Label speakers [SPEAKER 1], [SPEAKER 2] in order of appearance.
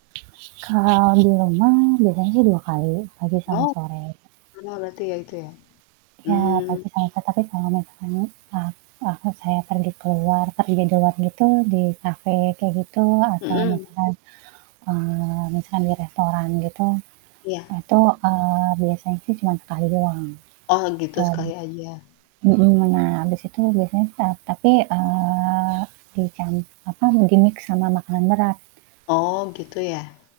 [SPEAKER 1] Kalau di rumah, biasanya sih 2 kali, pagi sama
[SPEAKER 2] Oh,
[SPEAKER 1] sore.
[SPEAKER 2] lama berarti, ya, itu ya.
[SPEAKER 1] Iya,
[SPEAKER 2] Mmm.
[SPEAKER 1] pagi sama so tapi kalau misalkan, eee, waktu saya pergi keluar, pergi di luar gitu, di kafe kayak gitu, atau
[SPEAKER 2] Mhm.
[SPEAKER 1] misalkan, eee, misalkan di restoran gitu,
[SPEAKER 2] Iya.
[SPEAKER 1] itu, eee, biasanya sih, cuman sekali doang.
[SPEAKER 2] Oh, gitu,
[SPEAKER 1] Tap
[SPEAKER 2] sekali aja.
[SPEAKER 1] mhm, nah, habis itu biasanya e tapi, eee, dicam apa, di-mix sama makanan berat.
[SPEAKER 2] Oh, gitu, ya.